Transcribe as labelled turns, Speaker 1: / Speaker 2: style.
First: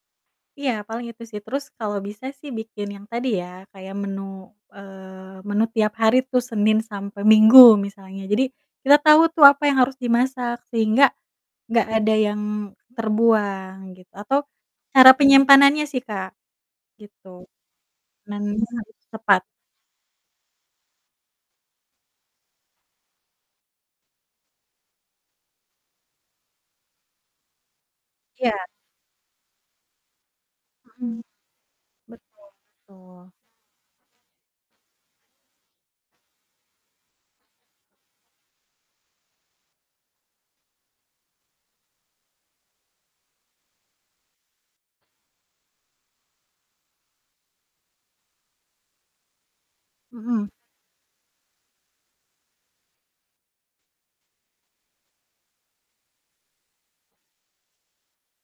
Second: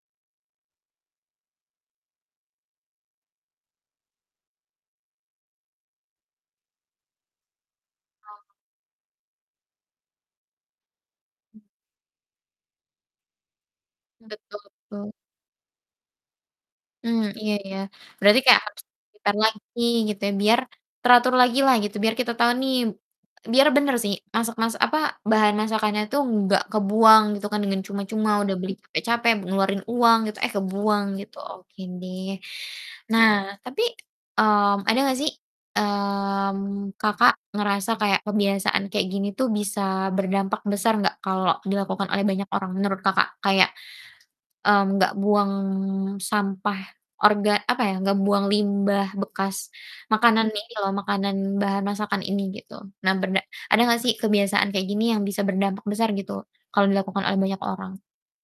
Speaker 1: Iya, paling itu sih, terus kalau bisa sih bikin yang tadi ya, kayak menu, eee, menu tiap hari tuh, Senin sampai Minggu misalnya, jadi
Speaker 2: Oh.
Speaker 1: kita tau tuh apa yang harus dimasak sehingga nggak ada yang terbuang gitu atau
Speaker 2: Betul betul.
Speaker 1: cara penyimpanannya sih Kak,
Speaker 2: Mmm,
Speaker 1: gitu.
Speaker 2: iya iya. Berarti kayak
Speaker 1: Penyimpanannya
Speaker 2: harus
Speaker 1: harus
Speaker 2: ditaruh
Speaker 1: tepat.
Speaker 2: lagi gitu ya, biar teratur lagi lah, gitu, biar kita tau nih biar bener sih masak-masak apa, bahan masakannya tuh nggak kebuang gitu kan dengan cuma-cuma, udah
Speaker 1: Iya.
Speaker 2: beli capek-capek, ngeluarin uang gitu, eh, kebuang
Speaker 1: Mhm.
Speaker 2: gitu, oke deh.
Speaker 1: Betul
Speaker 2: Nah,
Speaker 1: betul.
Speaker 2: tapi, mmm, ada nggak sih, mmm, Kakak ngerasa kayak kebiasaan kayak gini tuh bisa berdampak besar nggak kalau dilakukan oleh banyak orang menurut Kakak? Kayak, mmm, nggak buang sampah orga apa ya, nggak buang limbah bekas makanan
Speaker 1: Mhm.
Speaker 2: ini loh, makanan bahan masakan ini, gitu. Nah, bena ada nggak sih kebiasaan kayak gini yang bisa berdampak besar gitu, kalau dilakukan oleh banyak orang?